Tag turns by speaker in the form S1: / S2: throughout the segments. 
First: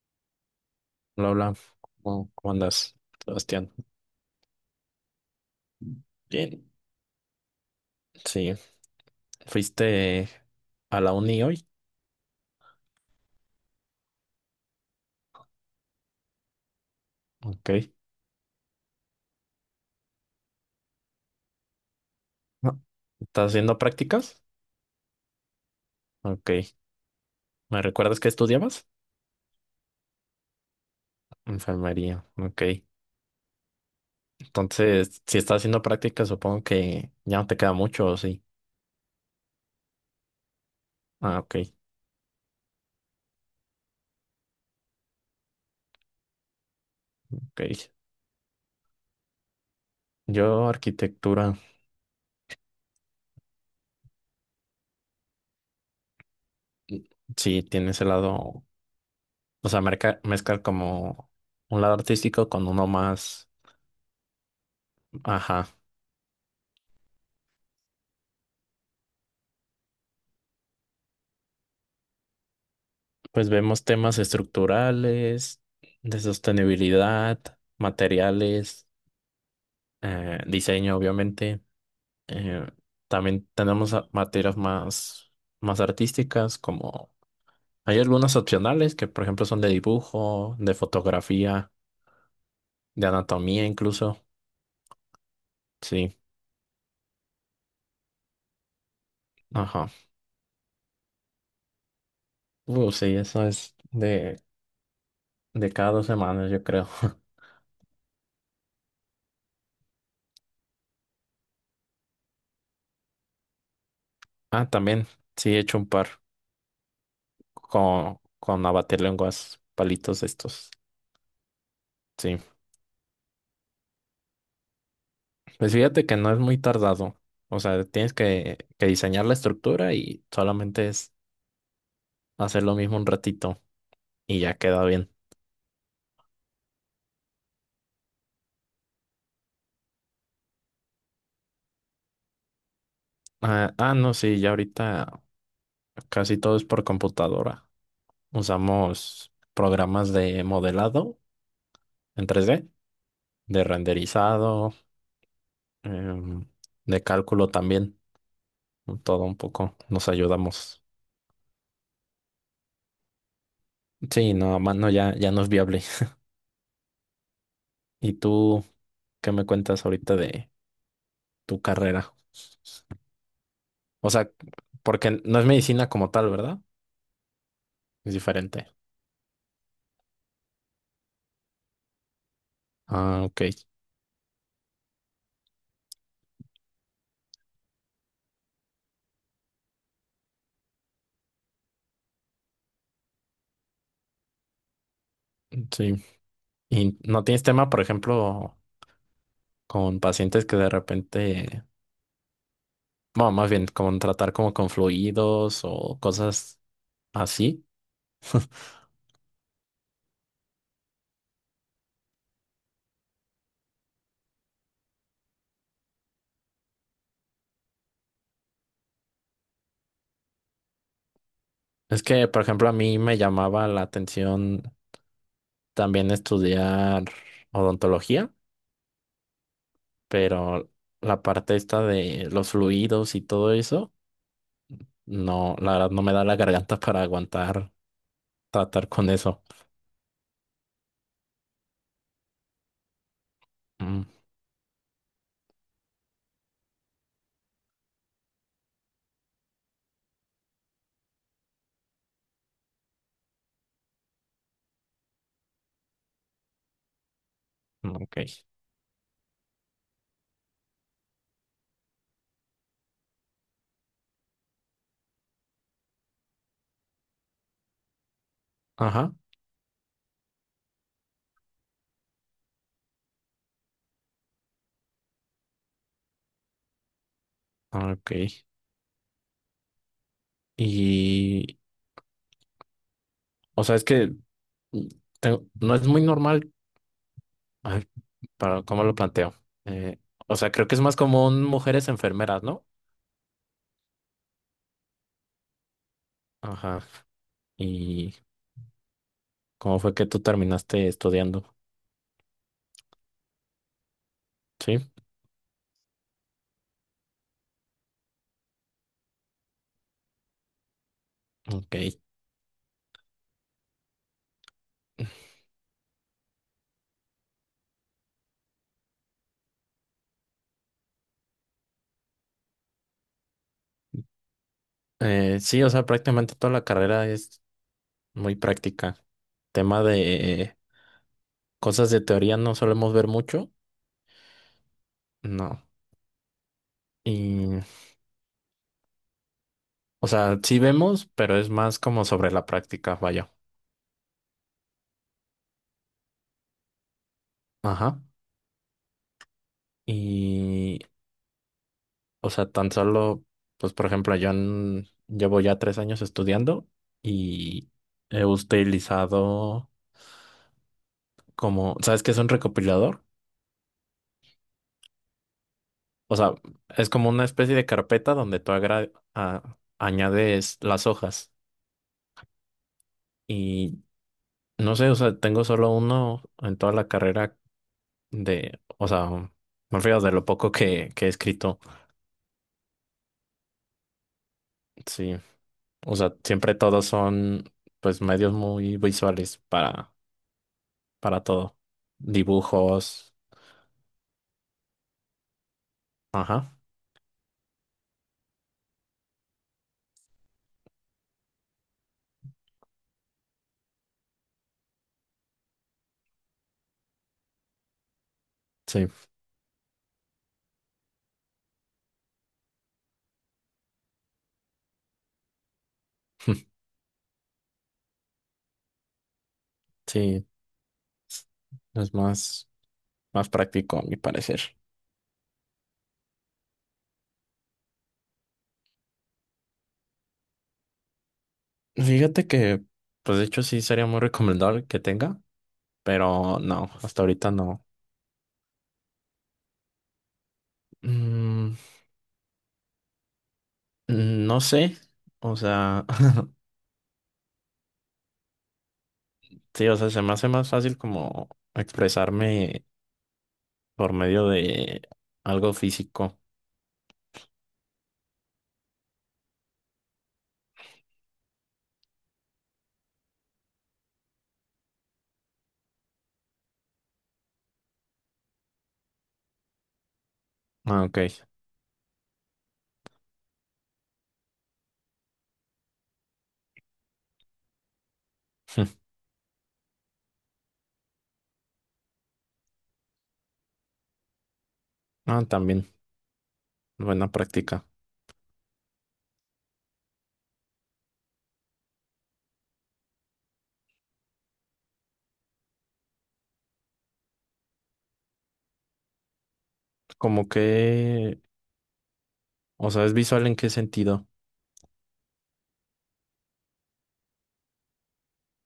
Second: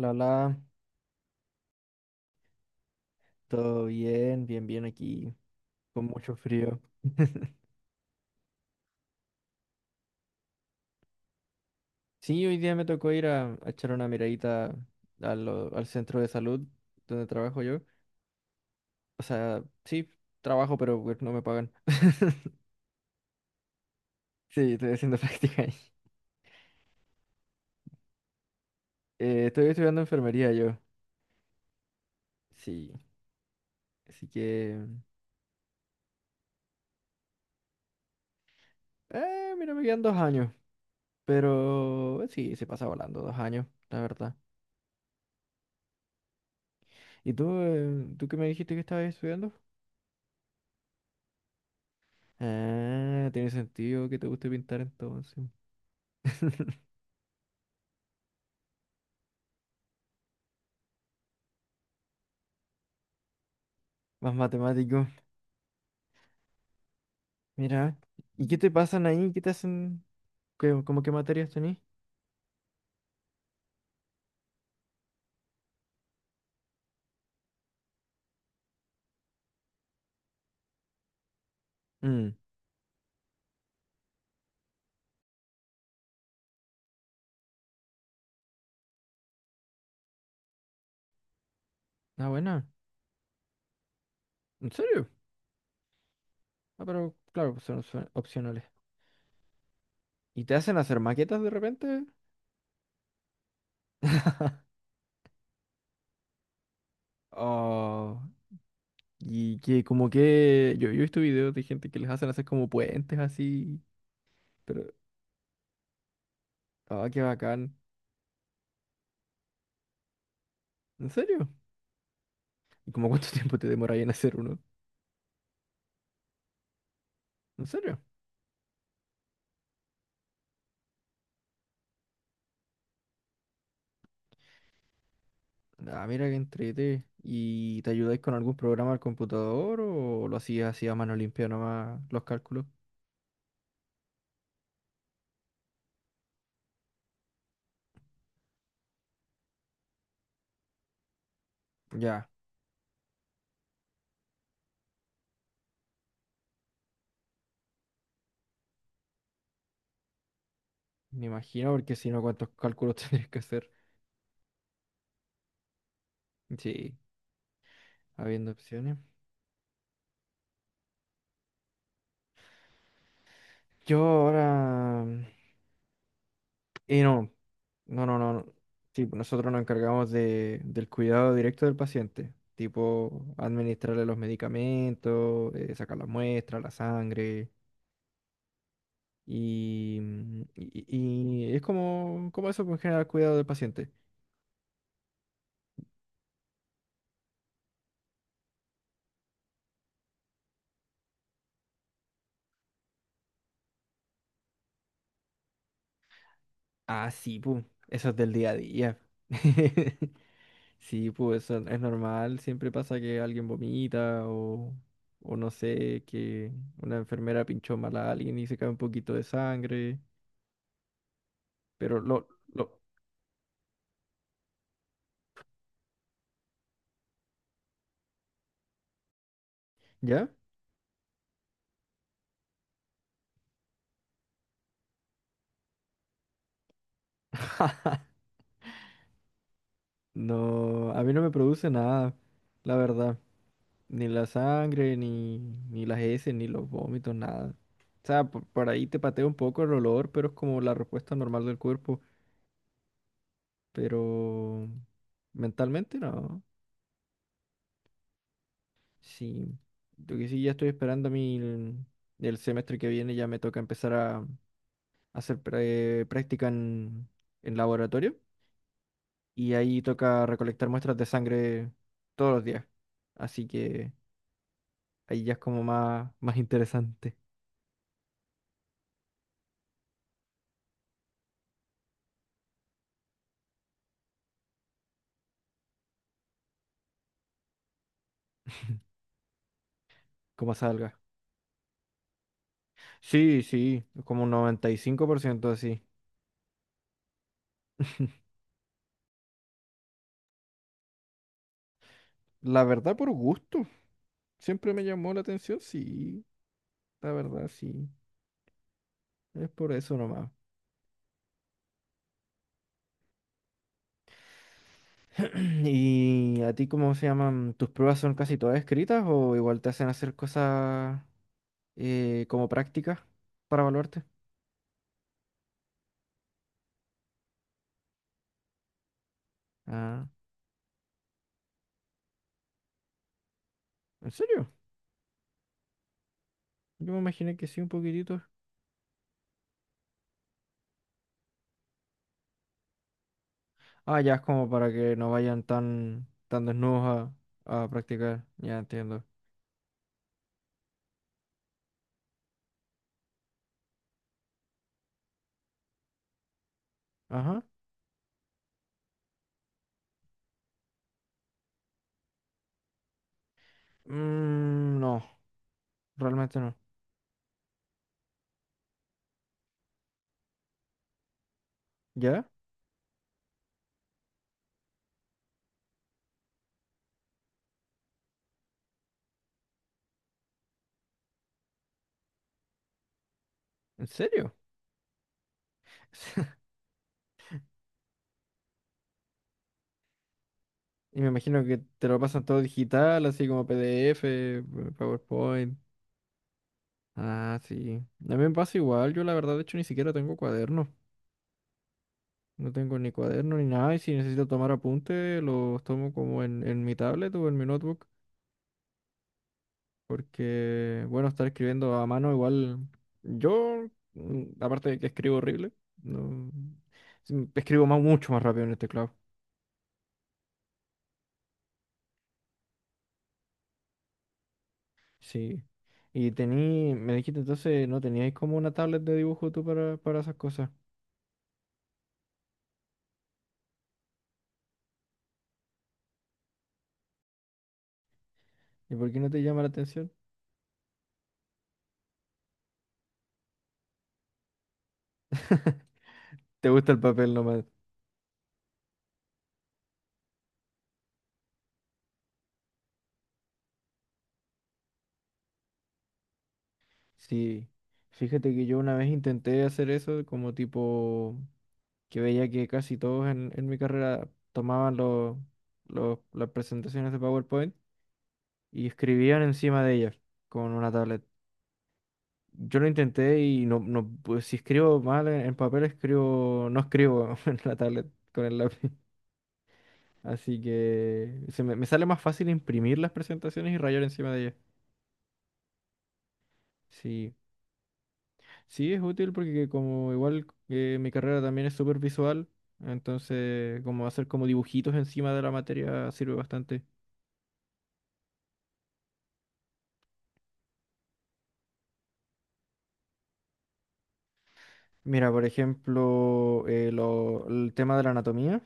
S1: Lala,
S2: Hola, hola. ¿Cómo andas, Sebastián?
S1: todo bien, bien aquí, con mucho
S2: Bien.
S1: frío.
S2: Sí. ¿Fuiste a la uni hoy?
S1: Sí, hoy día me tocó ir a echar una miradita al centro de salud donde trabajo yo.
S2: Ok.
S1: O sea, sí, trabajo, pero pues, no me pagan.
S2: No. ¿Estás haciendo prácticas?
S1: Sí, estoy haciendo práctica ahí.
S2: Ok. ¿Me recuerdas que estudiabas?
S1: Estoy estudiando enfermería yo.
S2: Enfermería. Ok.
S1: Sí, así que...
S2: Entonces, si estás haciendo prácticas, supongo que ya no te queda mucho, ¿o sí?
S1: Mira, me quedan dos años,
S2: Ah, ok.
S1: pero sí, se pasa volando dos años, la verdad. ¿Y tú,
S2: Ok.
S1: tú qué me dijiste que estabas estudiando?
S2: Yo, arquitectura,
S1: Ah, tiene sentido que te guste pintar entonces.
S2: sí, tiene ese lado, o sea, mezclar como un lado artístico con uno más,
S1: Más matemático.
S2: ajá.
S1: Mira. ¿Y qué te pasan ahí? ¿Qué te hacen? ¿Cómo qué materias tenés?
S2: Pues vemos temas estructurales, de sostenibilidad, materiales, diseño, obviamente.
S1: Mm.
S2: Eh, también tenemos materias más artísticas, como hay algunas opcionales que, por ejemplo, son de dibujo, de fotografía,
S1: Ah, buena.
S2: de anatomía incluso.
S1: ¿En serio?
S2: Sí,
S1: Ah, pero claro, son opcionales.
S2: ajá.
S1: ¿Y te hacen hacer maquetas de repente?
S2: Sí, eso es de cada 2 semanas, yo creo.
S1: Oh, y que como que yo he visto videos de gente que les hacen hacer como puentes así,
S2: Ah,
S1: pero
S2: también, sí, he hecho un par
S1: ah, qué bacán.
S2: con lenguas palitos estos.
S1: ¿En serio?
S2: Sí.
S1: ¿Y como cuánto tiempo te demoráis en hacer uno?
S2: Pues fíjate que no es muy tardado. O
S1: ¿En
S2: sea,
S1: serio?
S2: tienes que diseñar la estructura y solamente es hacer lo mismo un ratito y ya queda bien.
S1: Ah, mira que entrete. ¿Y te ayudáis con algún programa al computador o lo hacías así a mano limpia nomás los cálculos?
S2: No, sí, ya ahorita casi todo es por computadora. Usamos programas de modelado en
S1: Ya,
S2: 3D de renderizado, em, de cálculo también. Todo un poco nos ayudamos.
S1: me imagino, porque si no, ¿cuántos cálculos tendrías que hacer?
S2: Sí, no, a mano ya no es viable.
S1: Sí,
S2: ¿Y
S1: habiendo
S2: tú
S1: opciones.
S2: qué me cuentas ahorita de tu carrera?
S1: Yo
S2: O sea,
S1: ahora...
S2: porque no es medicina como tal, ¿verdad?
S1: y no, no,
S2: Es
S1: no, no, no.
S2: diferente.
S1: Sí, pues nosotros nos encargamos del cuidado directo del paciente,
S2: Ah,
S1: tipo
S2: ok.
S1: administrarle los medicamentos, sacar las muestras, la sangre. Y, y es como, como eso, pues, en general, cuidado del paciente.
S2: Sí. ¿Y no tienes tema, por ejemplo, con pacientes que de repente, bueno, más bien con tratar como con fluidos o cosas
S1: Ah, sí, pues,
S2: así?
S1: eso es del día a día. Sí, pues eso es normal, siempre pasa que alguien vomita o no sé, que una enfermera pinchó mal a alguien y se cae un poquito de sangre, pero
S2: Es que, por ejemplo, a
S1: lo,
S2: mí me llamaba la atención también estudiar odontología,
S1: ¿ya?
S2: pero la parte esta de los fluidos y todo eso, no, la verdad no me da la garganta para aguantar tratar con eso.
S1: No, a mí no me produce nada, la verdad,
S2: Mm,
S1: ni la sangre, ni, ni las heces, ni los vómitos, nada. O sea, por ahí te patea un poco el olor, pero es como la respuesta normal del cuerpo. Pero mentalmente no.
S2: ok.
S1: Sí, lo que sí ya estoy esperando a mí el semestre que viene ya me toca empezar a, hacer práctica en laboratorio
S2: Ajá,
S1: y ahí toca recolectar muestras de sangre todos los días. Así que ahí ya es como más, más interesante
S2: ah, ok. Y, o sea, es que mm, tengo- no es muy normal, ay, para cómo lo planteo. Eh, o sea,
S1: cómo
S2: creo que es más
S1: salga.
S2: común mujeres enfermeras, ¿no?
S1: Sí, sí, como un 95% así.
S2: Ajá. ¿Y cómo fue que tú terminaste estudiando?
S1: La verdad por gusto. Siempre
S2: Sí,
S1: me llamó la atención, sí, la verdad sí. Es por eso nomás.
S2: ok.
S1: ¿Y a ti cómo se llaman? ¿Tus pruebas son casi todas escritas o igual te hacen hacer cosas como prácticas para evaluarte?
S2: Sí, o sea, prácticamente toda la carrera es muy práctica. Tema
S1: Ah,
S2: de cosas de teoría no solemos ver mucho,
S1: ¿en serio?
S2: no.
S1: Yo me imaginé que sí,
S2: Y,
S1: un poquitito.
S2: o sea, sí vemos, pero es más como sobre la práctica, vaya.
S1: Ah, ya es como para que no vayan tan desnudos a
S2: Ajá.
S1: practicar. Ya entiendo.
S2: Y, o sea, tan solo, pues por ejemplo, llevo ya 3 años estudiando
S1: Ajá.
S2: y he utilizado como, ¿sabes qué es un recopilador?
S1: Mm, no,
S2: O sea,
S1: realmente no.
S2: es como una especie de carpeta donde añades las hojas.
S1: ¿Ya?
S2: Y no sé, o sea, tengo solo uno en toda la carrera de, o sea, me refiero de lo poco que he escrito.
S1: ¿En serio?
S2: Sí, o sea, siempre todos son, pues, medios muy visuales
S1: Y me
S2: para
S1: imagino
S2: todo.
S1: que te lo pasan todo digital,
S2: Dibujos.
S1: así como PDF, PowerPoint.
S2: Ajá.
S1: Ah, sí. A mí me pasa igual. Yo la verdad, de hecho, ni siquiera tengo cuaderno. No tengo ni cuaderno ni nada. Y si necesito tomar apunte, los tomo como en mi tablet o en mi notebook.
S2: Sí.
S1: Porque, bueno, estar escribiendo a mano igual. Yo, aparte de que escribo horrible, no... sí, escribo más, mucho más rápido en el teclado.
S2: Sí. Es más práctico, a mi parecer.
S1: Sí. Y tení, me dijiste entonces, ¿no teníais como una tablet de dibujo tú para esas cosas?
S2: Fíjate que, pues de hecho sí sería muy recomendable que tenga, pero no, hasta ahorita no.
S1: ¿Y por qué no te llama la atención?
S2: Mm, no sé, o sea,
S1: ¿Te gusta el papel nomás?
S2: sí, o sea, se me hace más fácil como expresarme por medio de algo físico.
S1: Sí, fíjate que yo una vez intenté hacer eso, como tipo que veía que casi todos en mi carrera tomaban las presentaciones de PowerPoint y escribían encima de ellas con una
S2: Ah, ok.
S1: tablet. Yo lo intenté y no, no, pues, si escribo mal en papel, no escribo en la tablet con el lápiz. Así que me sale más fácil imprimir las presentaciones y rayar encima de ellas.
S2: Ah, también, buena
S1: Sí.
S2: práctica.
S1: Sí, es útil porque como igual mi carrera también es súper visual, entonces como hacer como dibujitos encima de la materia sirve bastante.
S2: Como que, o sea, ¿es visual en qué sentido?
S1: Mira, por ejemplo, el tema de la anatomía,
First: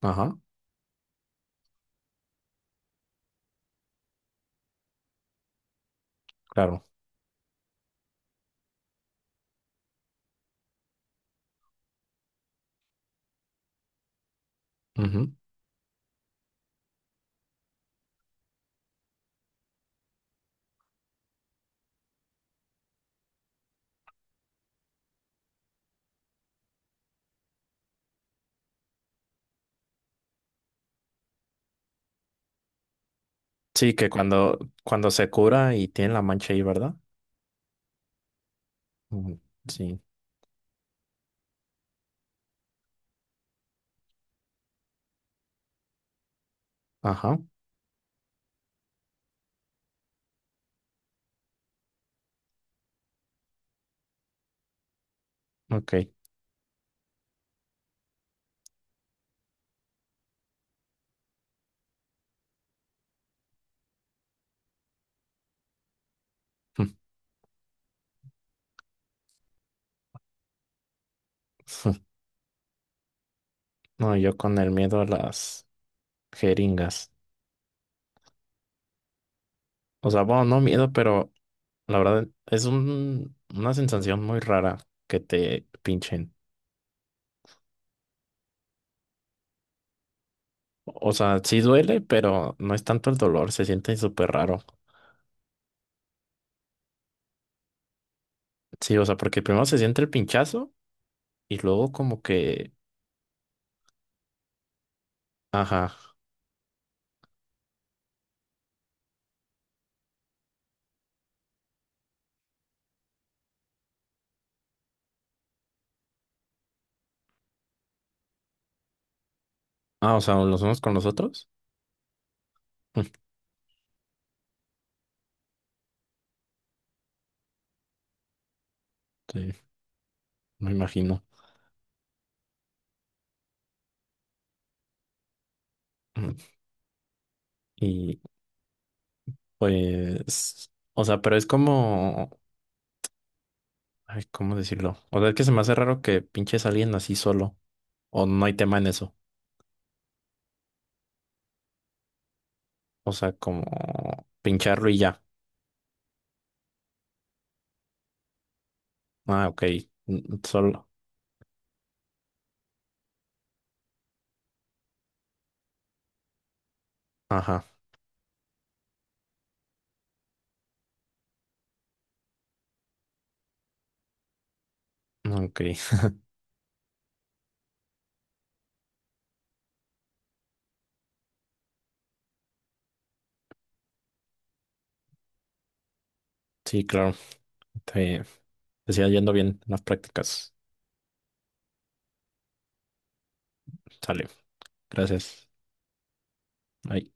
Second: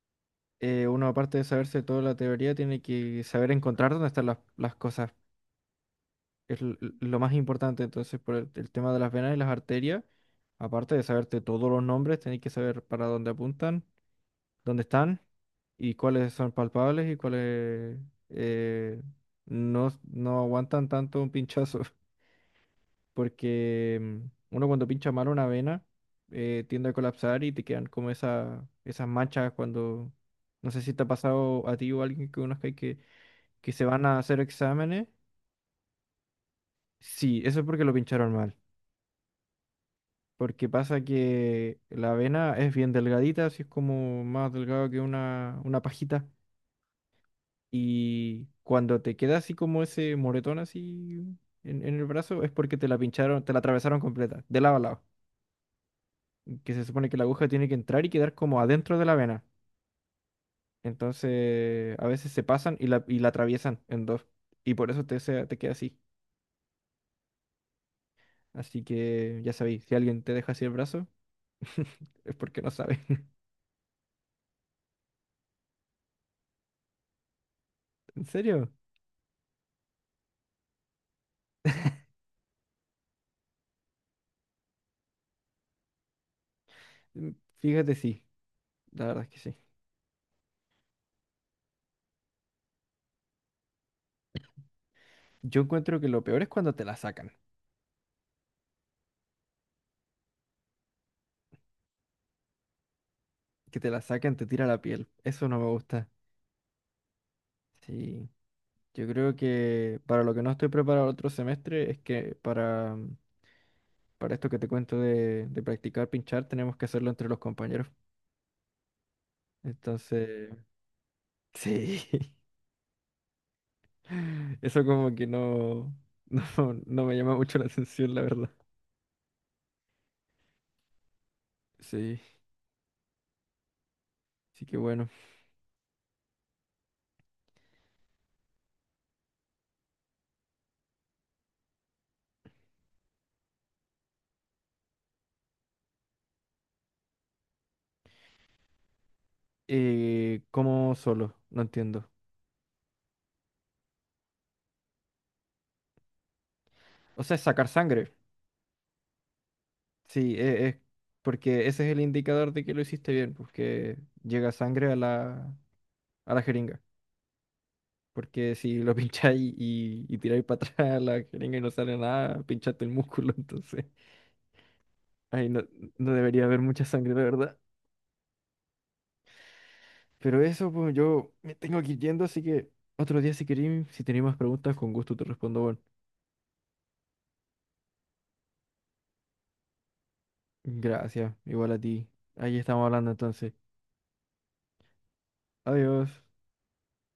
S2: Ajá,
S1: uno aparte de saberse toda la teoría, tiene que saber encontrar dónde están las cosas, es
S2: claro.
S1: lo más importante, entonces por el tema de las venas y las arterias, aparte de saberte todos los nombres, tenés que saber para dónde apuntan, dónde están.
S2: Ujú.
S1: Y cuáles son palpables y cuáles eh, no, no aguantan tanto un pinchazo. Porque uno cuando pincha mal una vena tiende a colapsar y te quedan como esas manchas cuando, no sé si te ha pasado a ti o a alguien que conozca que se
S2: Sí,
S1: van
S2: que
S1: a hacer exámenes.
S2: cuando se cura y tiene la mancha ahí, ¿verdad?
S1: Sí, eso es porque lo pincharon mal.
S2: Mm. Sí.
S1: Porque pasa que la vena es bien delgadita, así es como más delgado que una pajita.
S2: Ajá,
S1: Y cuando te queda así como ese moretón así en el brazo, es porque te la pincharon, te la atravesaron completa, de lado a lado.
S2: ok.
S1: Que se supone que la aguja tiene que entrar y quedar como adentro de la vena. Entonces, a veces se pasan y la atraviesan en dos. Y por eso te queda así. Así que ya sabéis, si alguien te deja así el brazo, es porque no sabe.
S2: No, yo con el miedo a las jeringas.
S1: ¿En serio?
S2: O sea, bueno, no miedo, pero la verdad es una sensación muy rara que te pinchen.
S1: Mm, Fíjate, sí. La verdad es que sí.
S2: O sea, sí duele, pero no es tanto el dolor, se siente súper raro.
S1: Yo encuentro que lo peor es cuando te la sacan.
S2: Sí, o sea, porque primero se siente el pinchazo y luego como que...
S1: Que te la sacan, te tira la piel. Eso no me
S2: Ajá.
S1: gusta. Sí. Yo creo que para lo que no estoy preparado el otro semestre es para esto que te cuento de practicar pinchar tenemos que hacerlo entre los compañeros.
S2: Ah, o sea,
S1: Entonces,
S2: los unos con los otros.
S1: sí, eso como que no, no me llama mucho la atención, la verdad.
S2: Sí, me imagino.
S1: Sí, sí que bueno.
S2: Ujú. Y pues, o sea, pero es como, ay, ¿cómo decirlo? O sea, es que se me hace raro que pinches a alguien así solo. O no hay tema en eso.
S1: ¿Cómo solo? No entiendo.
S2: O sea, como pincharlo y ya.
S1: O sea, sacar sangre.
S2: Ah, ok.
S1: Sí, es,
S2: Solo.
S1: porque ese es el indicador de que lo hiciste bien, porque llega sangre a a la jeringa.
S2: Ajá.
S1: Porque si lo pincháis y tiráis para atrás la jeringa y no sale nada, pinchaste el músculo, entonces ahí
S2: Ok.
S1: no, no debería haber mucha sangre, la verdad. Pero eso, pues yo me tengo que ir yendo, así que otro día si queréis, si tenéis más preguntas, con gusto te respondo, bueno.
S2: Sí, claro. Te, te sigas yendo bien en las prácticas.
S1: Gracias, igual a ti. Ahí estamos hablando entonces.
S2: Sale. Gracias.
S1: Adiós.
S2: Bye.